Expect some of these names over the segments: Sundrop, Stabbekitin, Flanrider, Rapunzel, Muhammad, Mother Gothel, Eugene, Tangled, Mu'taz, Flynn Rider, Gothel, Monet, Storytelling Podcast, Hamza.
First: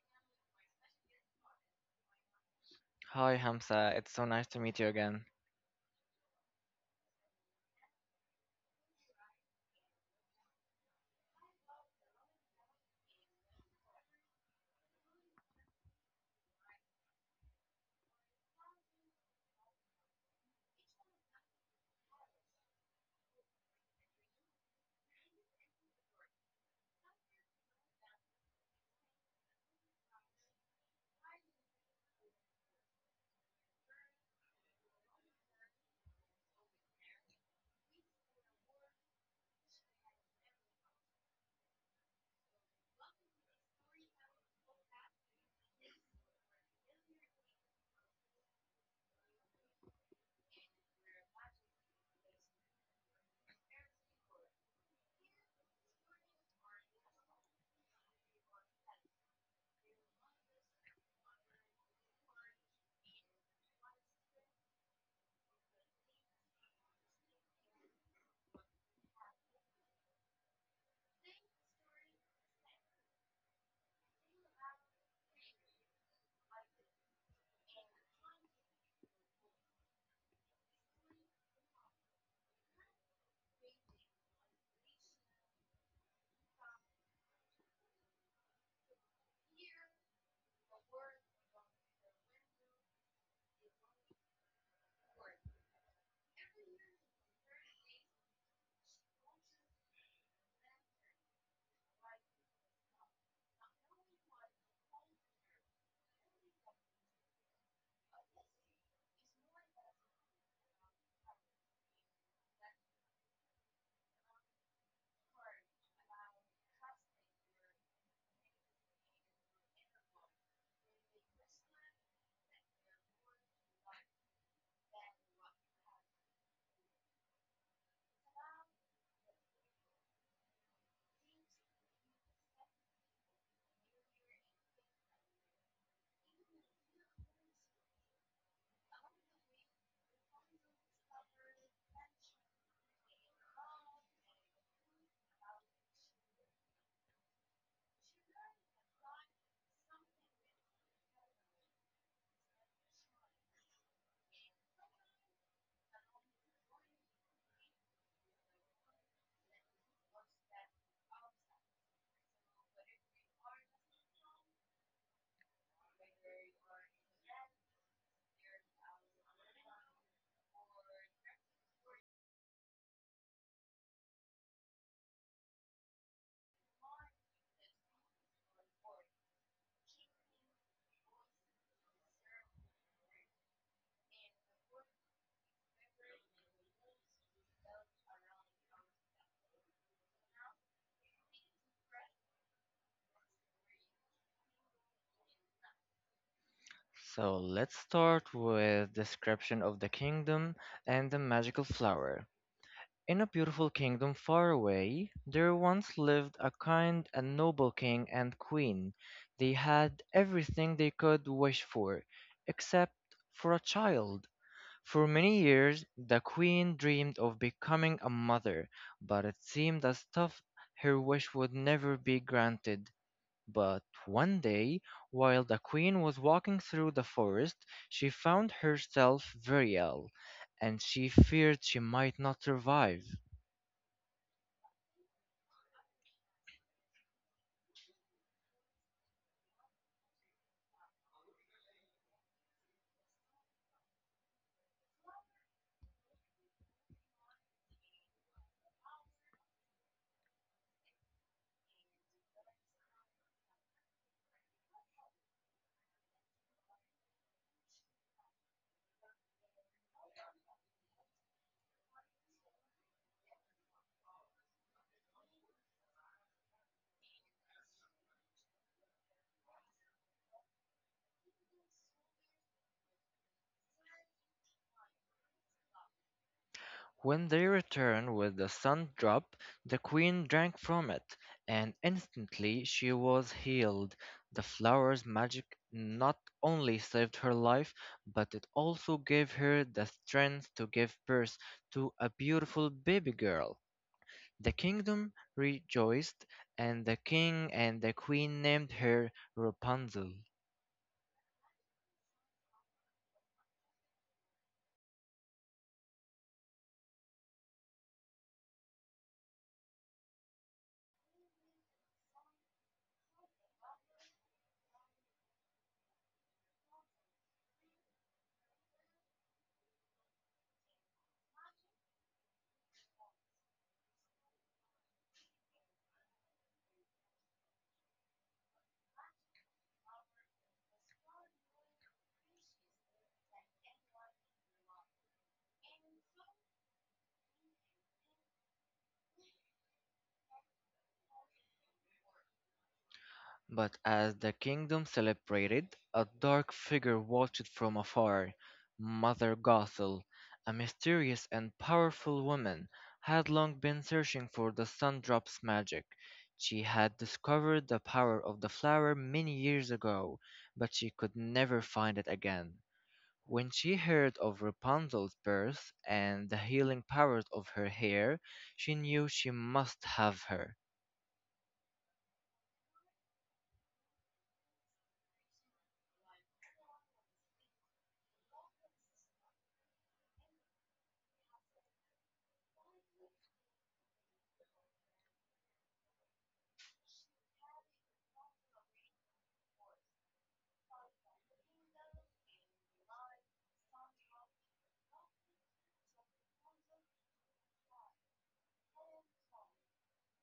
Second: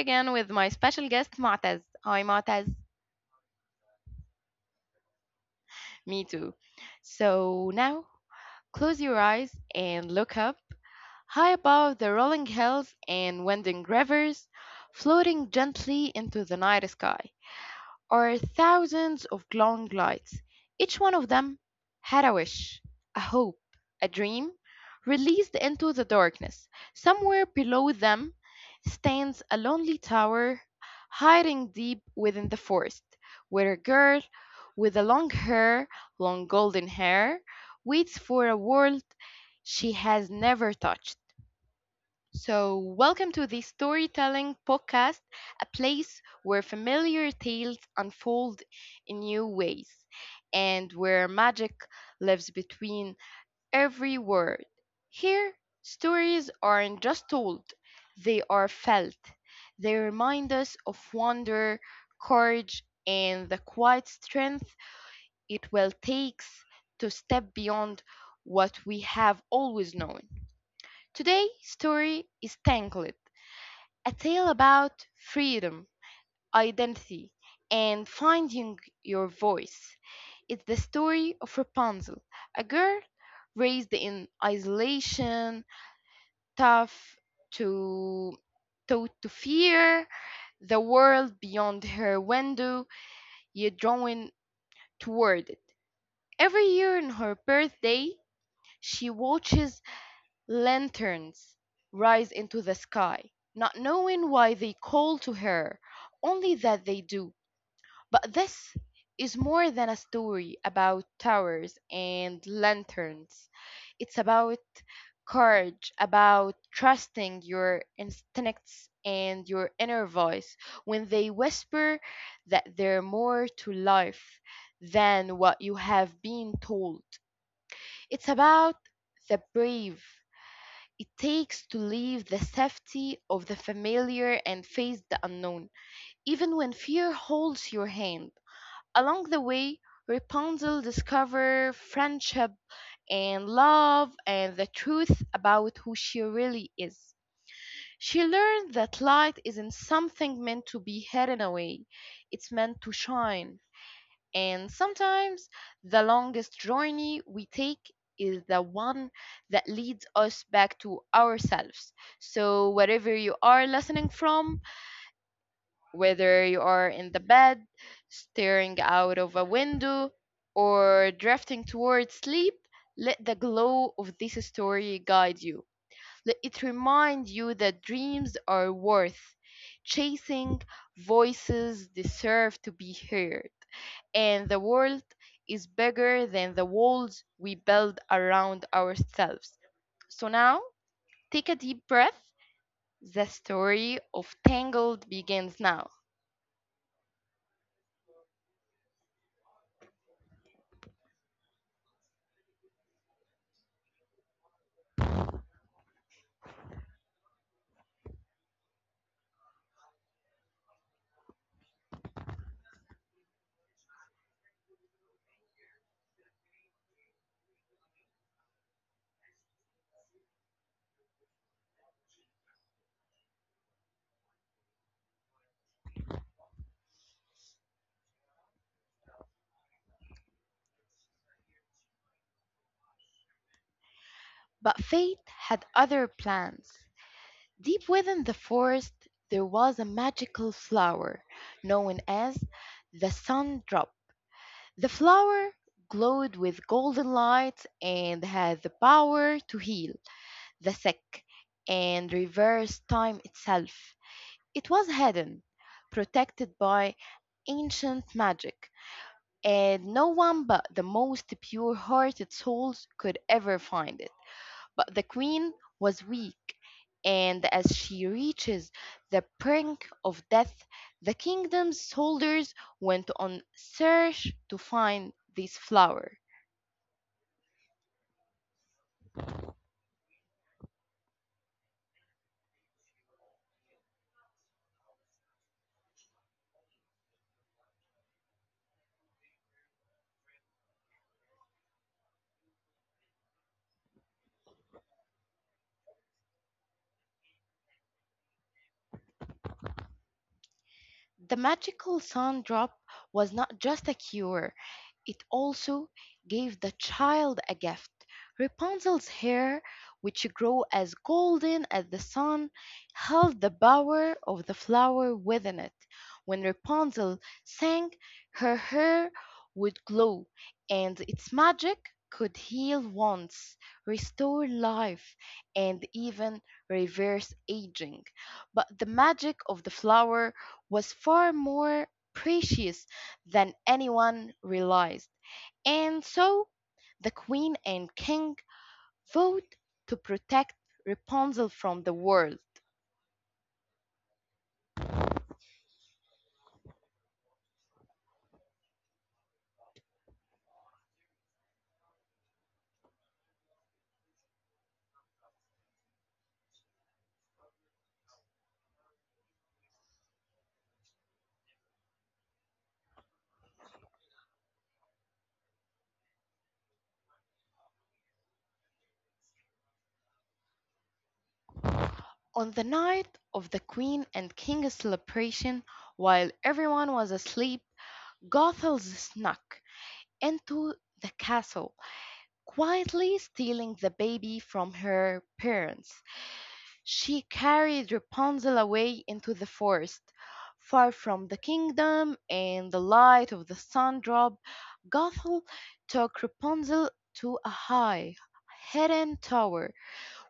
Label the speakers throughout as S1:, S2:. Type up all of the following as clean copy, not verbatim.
S1: again with my special guest Mu'taz. Hi, Mu'taz.
S2: Hi Hamza, it's so nice to meet you again.
S1: Me too. So now, close your eyes and look up high above the rolling hills and winding rivers, floating gently into the night sky. Or thousands of glowing lights. Each one of them had a wish, a hope, a dream, released into the darkness. Somewhere below them stands a lonely tower, hiding deep within the forest, where a girl with a long hair, long golden hair, waits for a world she has never touched. So, welcome to the Storytelling Podcast, a place where familiar tales unfold in new ways and where magic lives between every word. Here, stories aren't just told, they are felt. They remind us of wonder, courage, and the quiet strength it will take to step beyond what we have always known. Today's story is Tangled, a tale about freedom, identity, and finding your voice. It's the story of Rapunzel, a girl raised in isolation, tough to taught to fear the world beyond her window, yet drawn toward it. Every year on her birthday, she watches lanterns rise into the sky, not knowing why they call to her, only that they do. But this is more than a story about towers and lanterns. It's about courage, about trusting your instincts and your inner voice when they whisper that there's more to life than what you have been told. It's about the brave it takes to leave the safety of the familiar and face the unknown, even when fear holds your hand. Along the way, Rapunzel discovers friendship and love and the truth about who she really is. She learned that light isn't something meant to be hidden away, it's meant to shine. And sometimes the longest journey we take is the one that leads us back to ourselves. So, wherever you are listening from, whether you are in the bed, staring out of a window, or drifting towards sleep, let the glow of this story guide you. Let it remind you that dreams are worth chasing, voices deserve to be heard, and the world is bigger than the walls we build around ourselves. So now, take a deep breath. The story of Tangled begins now.
S2: So let's start with description of the kingdom and the magical flower. In a beautiful kingdom far away, there once lived a kind and noble king and queen. They had everything they could wish for, except for a child. For many years, the queen dreamed of becoming a mother, but it seemed as though her wish would never be granted. But one day, while the queen was walking through the forest, she found herself very ill, and she feared she might not survive.
S1: But fate had other plans. Deep within the forest, there was a magical flower known as the Sundrop. The flower glowed with golden light and had the power to heal the sick and reverse time itself. It was hidden, protected by ancient magic, and no one but the most pure hearted souls could ever find it. But the queen was weak, and as she reaches the brink of death, the kingdom's soldiers went on search to find this flower.
S2: When they returned with the sun drop, the queen drank from it, and instantly she was healed. The flower's magic not only saved her life, but it also gave her the strength to give birth to a beautiful baby girl. The kingdom rejoiced, and the king and the queen named her Rapunzel.
S1: The magical sun drop was not just a cure. It also gave the child a gift. Rapunzel's hair, which grew as golden as the sun, held the power of the flower within it. When Rapunzel sang, her hair would glow, and its magic could heal wounds, restore life, and even reverse aging. But the magic of the flower was far more precious than anyone realized. And so the queen and king vowed to protect Rapunzel from the world.
S2: But as the kingdom celebrated, a dark figure watched from afar. Mother Gothel, a mysterious and powerful woman, had long been searching for the Sundrop's magic. She had discovered the power of the flower many years ago, but she could never find it again. When she heard of Rapunzel's birth and the healing powers of her hair, she knew she must have her.
S1: On the night of the queen and king's celebration, while everyone was asleep, Gothel snuck into the castle, quietly stealing the baby from her parents. She carried Rapunzel away into the forest, far from the kingdom and the light of the sun dropped. Gothel took Rapunzel to a high, hidden tower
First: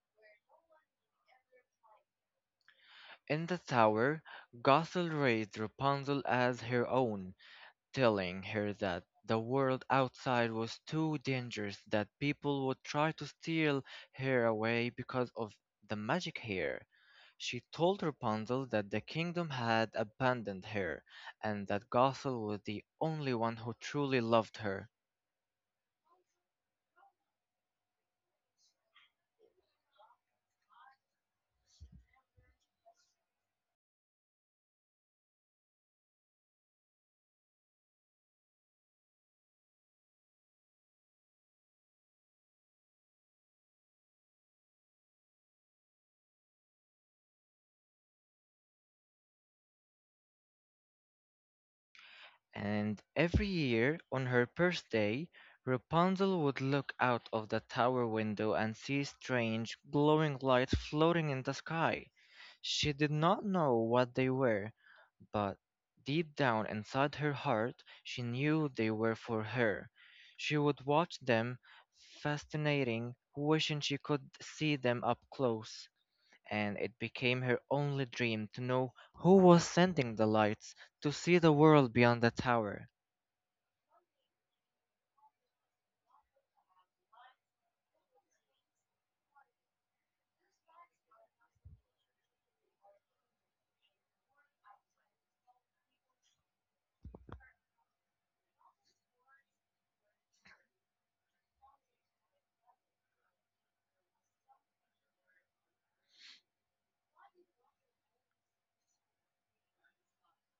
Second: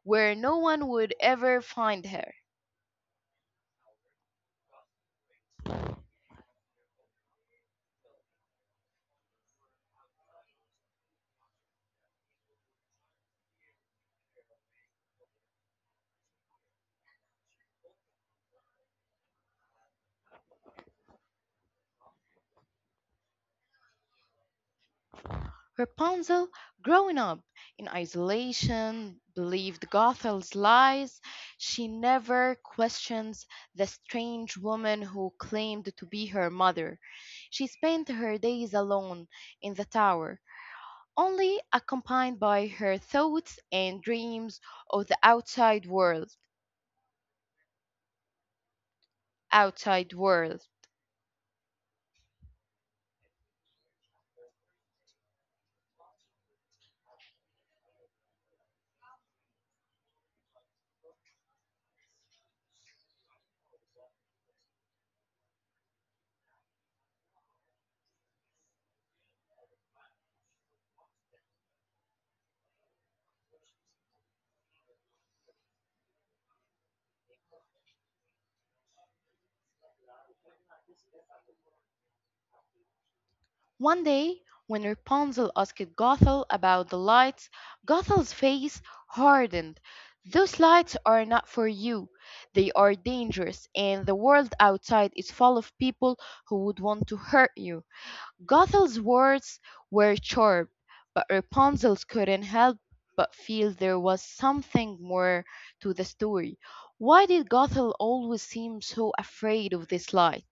S1: where no one would ever find her.
S2: In the tower, Gothel raised Rapunzel as her own, telling her that the world outside was too dangerous, that people would try to steal her away because of the magic hair. She told Rapunzel that the kingdom had abandoned her, and that Gothel was the only one who truly loved her.
S1: Rapunzel, growing up in isolation, believed Gothel's lies. She never questions the strange woman who claimed to be her mother. She spent her days alone in the tower, only accompanied by her thoughts and dreams of the outside world. Outside world.
S2: And every year, on her birthday, Rapunzel would look out of the tower window and see strange, glowing lights floating in the sky. She did not know what they were, but deep down inside her heart, she knew they were for her. She would watch them, fascinating, wishing she could see them up close. And it became her only dream to know who was sending the lights, to see the world beyond the tower.
S1: One day, when Rapunzel asked Gothel about the lights, Gothel's face hardened. Those lights are not for you. They are dangerous, and the world outside is full of people who would want to hurt you. Gothel's words were sharp, but Rapunzel couldn't help but feel there was something more to the story. Why did Gothel always seem so afraid of this light?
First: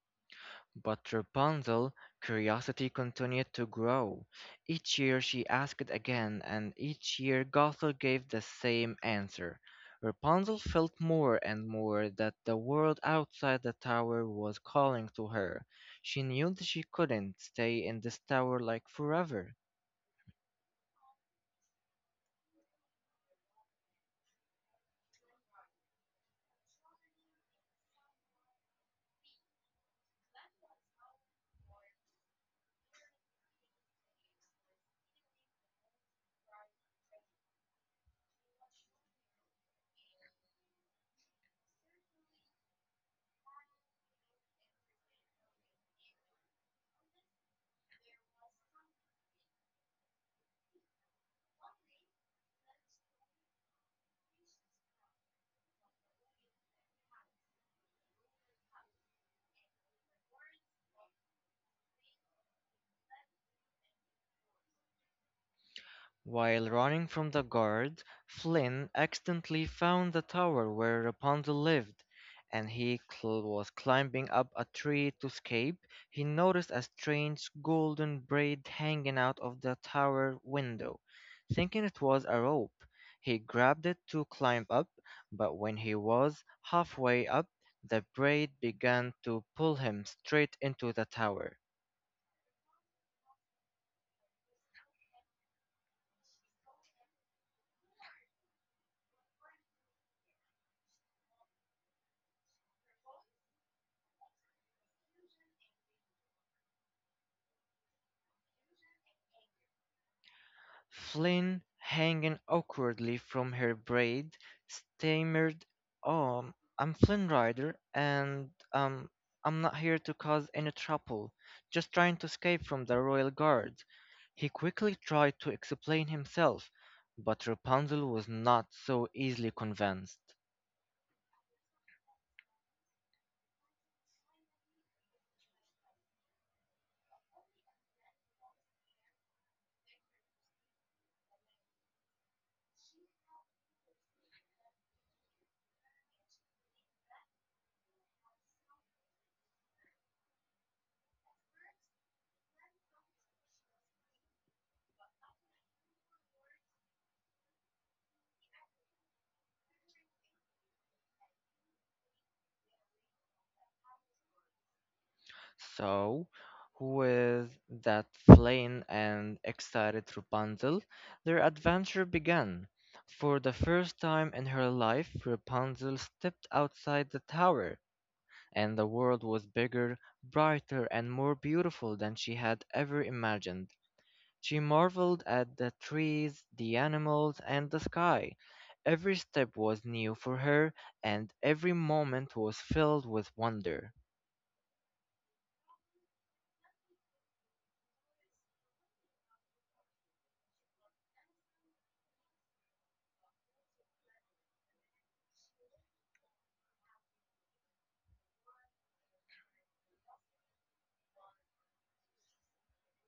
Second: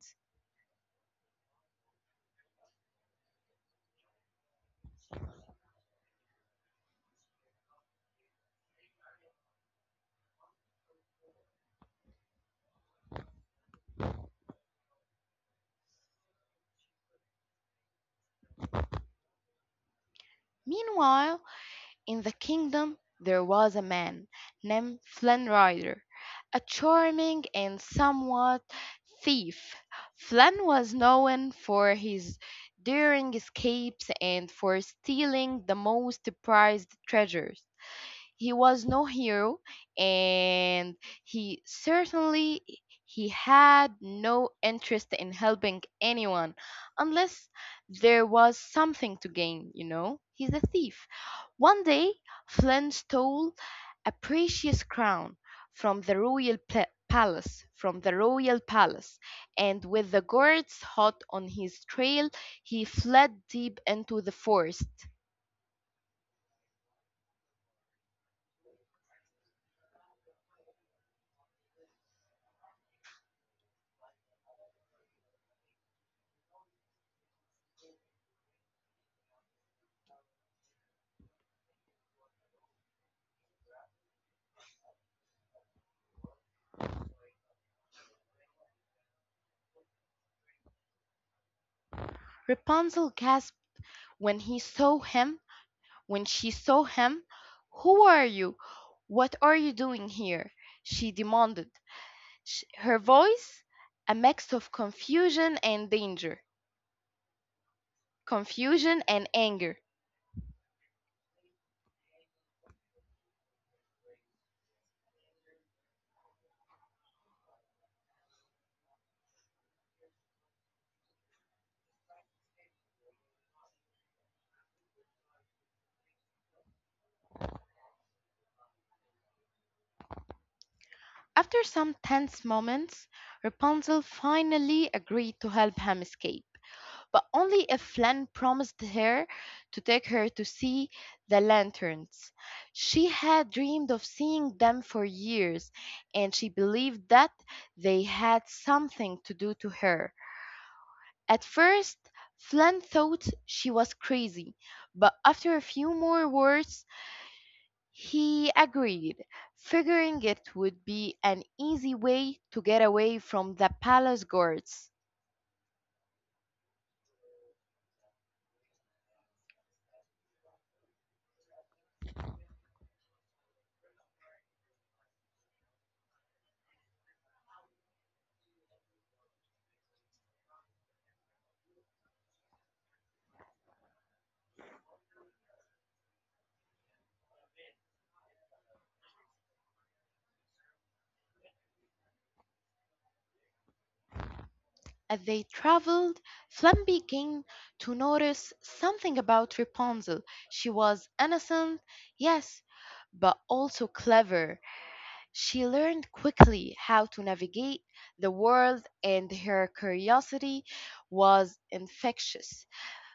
S2: But Rapunzel's curiosity continued to grow. Each year she asked again, and each year Gothel gave the same answer. Rapunzel felt more and more that the world outside the tower was calling to her. She knew that she couldn't stay in this tower like forever.
S1: Meanwhile, in the kingdom there was a man named Flanrider, a charming and somewhat thief. Flan was known for his daring escapes and for stealing the most prized treasures. He was no hero, and he certainly he had no interest in helping anyone unless there was something to gain. He's a thief. One day Flynn stole a precious crown from the royal palace, and with the guards hot on his trail, he fled deep into the forest.
S2: While running from the guard, Flynn accidentally found the tower where Rapunzel lived, and was climbing up a tree to escape. He noticed a strange golden braid hanging out of the tower window. Thinking it was a rope, he grabbed it to climb up, but when he was halfway up, the braid began to pull him straight into the tower.
S1: Rapunzel gasped when he saw him, when she saw him. "Who are you? What are you doing here?" she demanded, her voice a mix of confusion and anger.
S2: Flynn, hanging awkwardly from her braid, stammered, "Oh, I'm Flynn Rider, and I'm not here to cause any trouble. Just trying to escape from the royal guard." He quickly tried to explain himself, but Rapunzel was not so easily convinced.
S1: After some tense moments, Rapunzel finally agreed to help him escape, but only if Len promised her to take her to see the lanterns. She had dreamed of seeing them for years, and she believed that they had something to do to her. At first, Flynn thought she was crazy, but after a few more words, he agreed, figuring it would be an easy way to get away from the palace guards.
S2: So, with that plain and excited Rapunzel, their adventure began. For the first time in her life, Rapunzel stepped outside the tower, and the world was bigger, brighter, and more beautiful than she had ever imagined. She marveled at the trees, the animals, and the sky. Every step was new for her, and every moment was filled with wonder.
S1: As they traveled, Flem began to notice something about Rapunzel. She was innocent, yes, but also clever. She learned quickly how to navigate the world, and her curiosity was infectious.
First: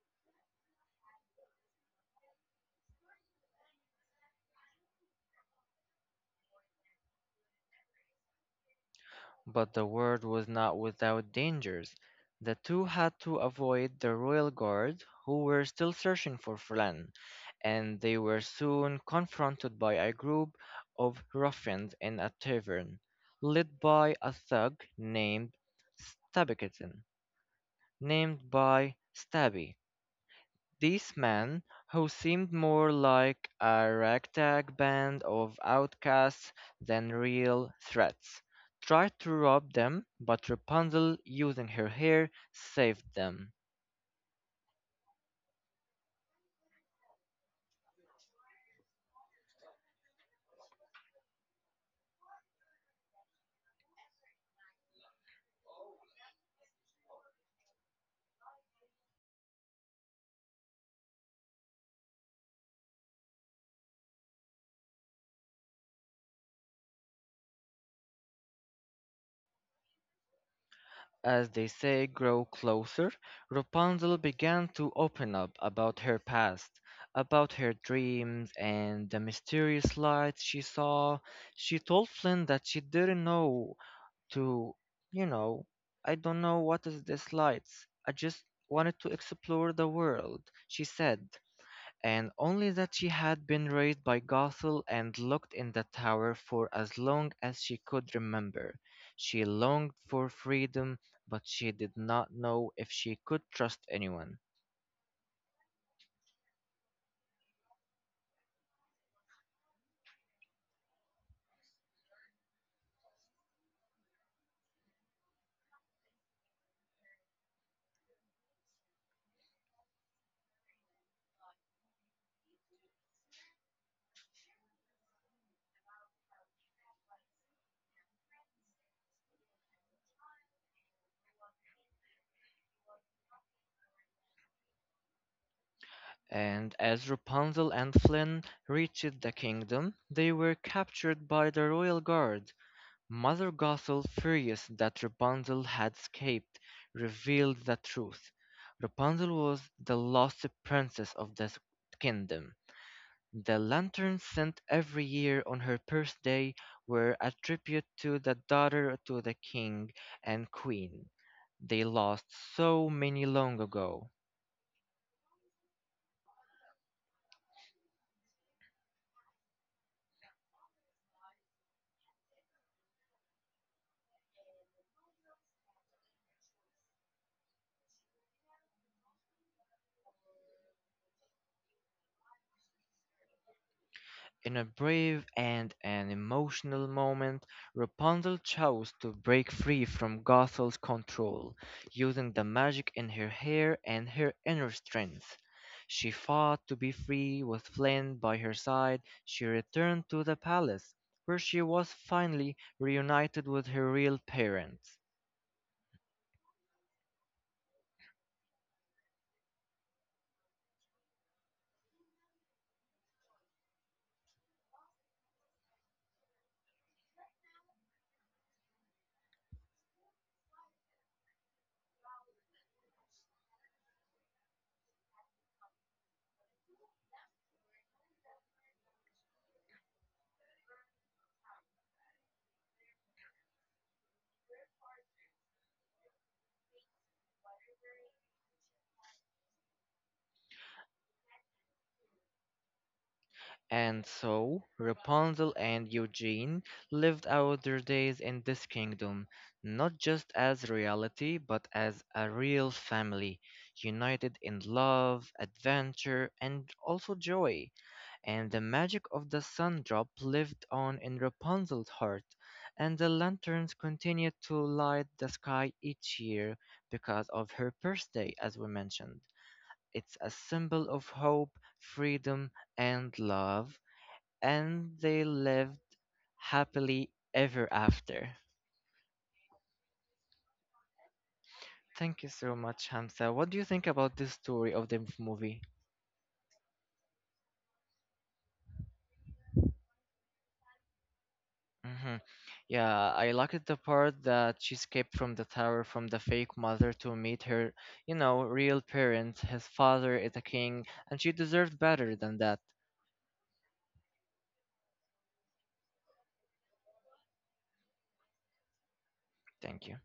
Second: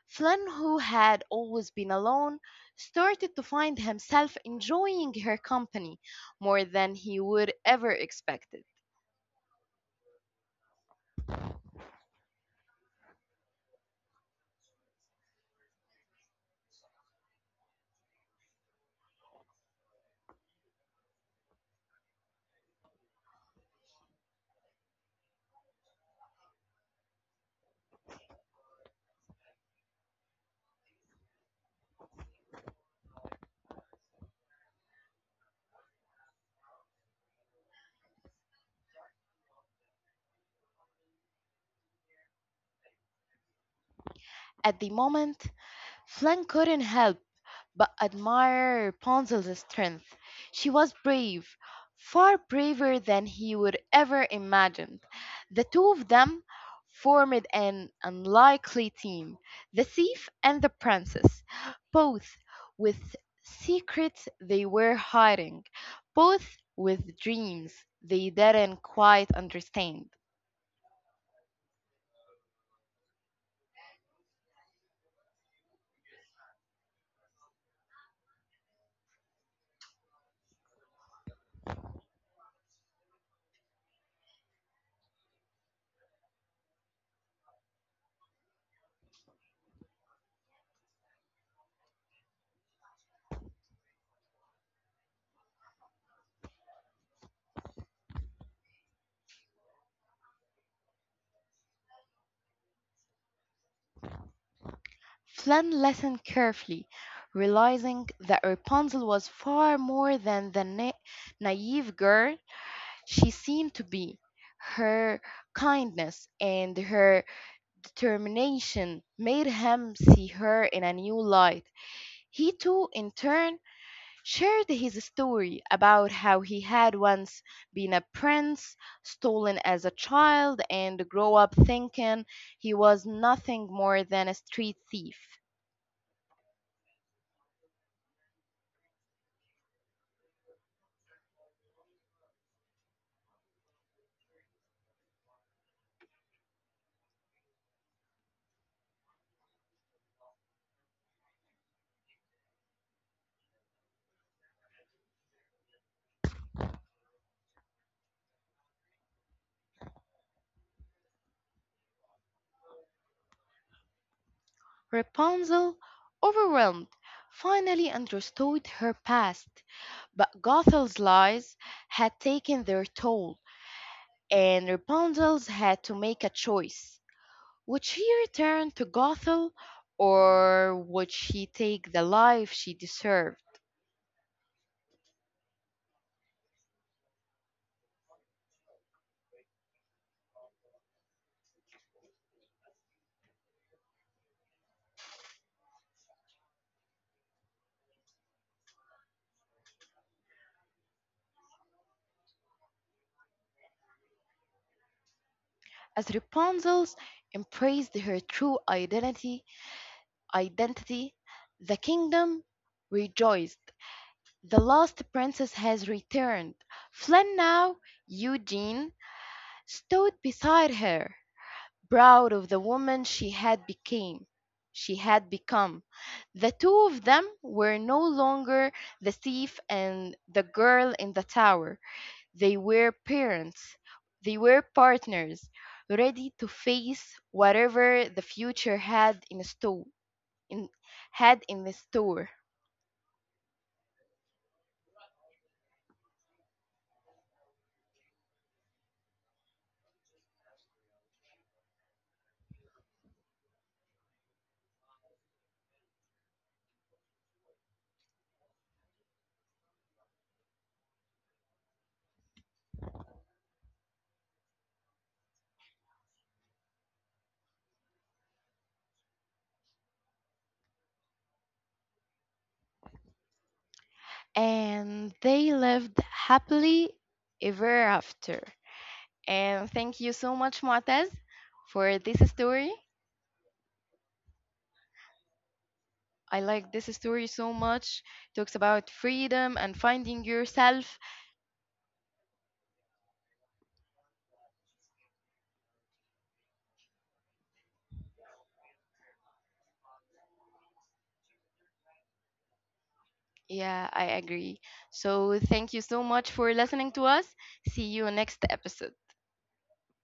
S1: Flynn, who had always been alone, started to find himself enjoying her company more than he would ever expected.
S2: But the word was not without dangers. The two had to avoid the royal guard, who were still searching for Flan, and they were soon confronted by a group of ruffians in a tavern, led by a thug named Stabbekitin, named by Stabby, these men, who seemed more like a ragtag band of outcasts than real threats, tried to rob them, but Rapunzel, using her hair, saved them.
S1: At the moment, Flynn couldn't help but admire Rapunzel's strength. She was brave, far braver than he would ever imagine. The two of them formed an unlikely team, the thief and the princess, both with secrets they were hiding, both with dreams they didn't quite understand.
S2: As they say grow closer, Rapunzel began to open up about her past, about her dreams and the mysterious lights she saw. She told Flynn that she didn't know to, you know, I don't know what is this lights. I just wanted to explore the world, she said, and only that she had been raised by Gothel and looked in the tower for as long as she could remember. She longed for freedom, but she did not know if she could trust anyone.
S1: Flynn listened carefully, realizing that Rapunzel was far more than the naive girl she seemed to be. Her kindness and her determination made him see her in a new light. He too, in turn, shared his story about how he had once been a prince, stolen as a child, and grow up thinking he was nothing more than a street thief.
S2: And as Rapunzel and Flynn reached the kingdom, they were captured by the royal guard Mother Gothel, furious that Rapunzel had escaped, revealed the truth. Rapunzel was the lost princess of the kingdom. The lanterns sent every year on her birthday were a tribute to the daughter to the king and queen. They lost so many long ago.
S1: Rapunzel, overwhelmed, finally understood her past, but Gothel's lies had taken their toll. And Rapunzel's had to make a choice. Would she return to Gothel or would she take the life she deserved?
S2: In a brave and an emotional moment, Rapunzel chose to break free from Gothel's control, using the magic in her hair and her inner strength. She fought to be free with Flynn by her side. She returned to the palace, where she was finally reunited with her real parents.
S1: As Rapunzel embraced her true identity, the kingdom rejoiced. The lost princess has returned. Flynn, now Eugene, stood beside her, proud of the woman she had become. The two of them were no longer the thief and the girl in the tower. They were parents, they were partners, ready to face whatever the future had in store in, had in the store
S2: And so, Rapunzel and Eugene lived out their days in this kingdom, not just as reality, but as a real family, united in love, adventure, and also joy. And the magic of the sun drop lived on in Rapunzel's heart, and the lanterns continued to light the sky each year because of her birthday, as we mentioned. It's a symbol of hope, freedom, and love and
S1: and
S2: they
S1: they
S2: lived
S1: lived happily
S2: happily ever
S1: ever
S2: after.
S1: after. And thank you so much Muataz for this
S2: Thank you so
S1: story.
S2: much, Hamza. What do you think about this story of the movie?
S1: I like this story so much. Talks about freedom and finding yourself.
S2: Hmm. Yeah, I liked the part that she escaped from the tower from the fake mother to meet her, you know, real parents. His father is a king, and she deserved better than that.
S1: Yeah, I agree. So thank you so much for listening to us. See you next episode.
S2: Thank you.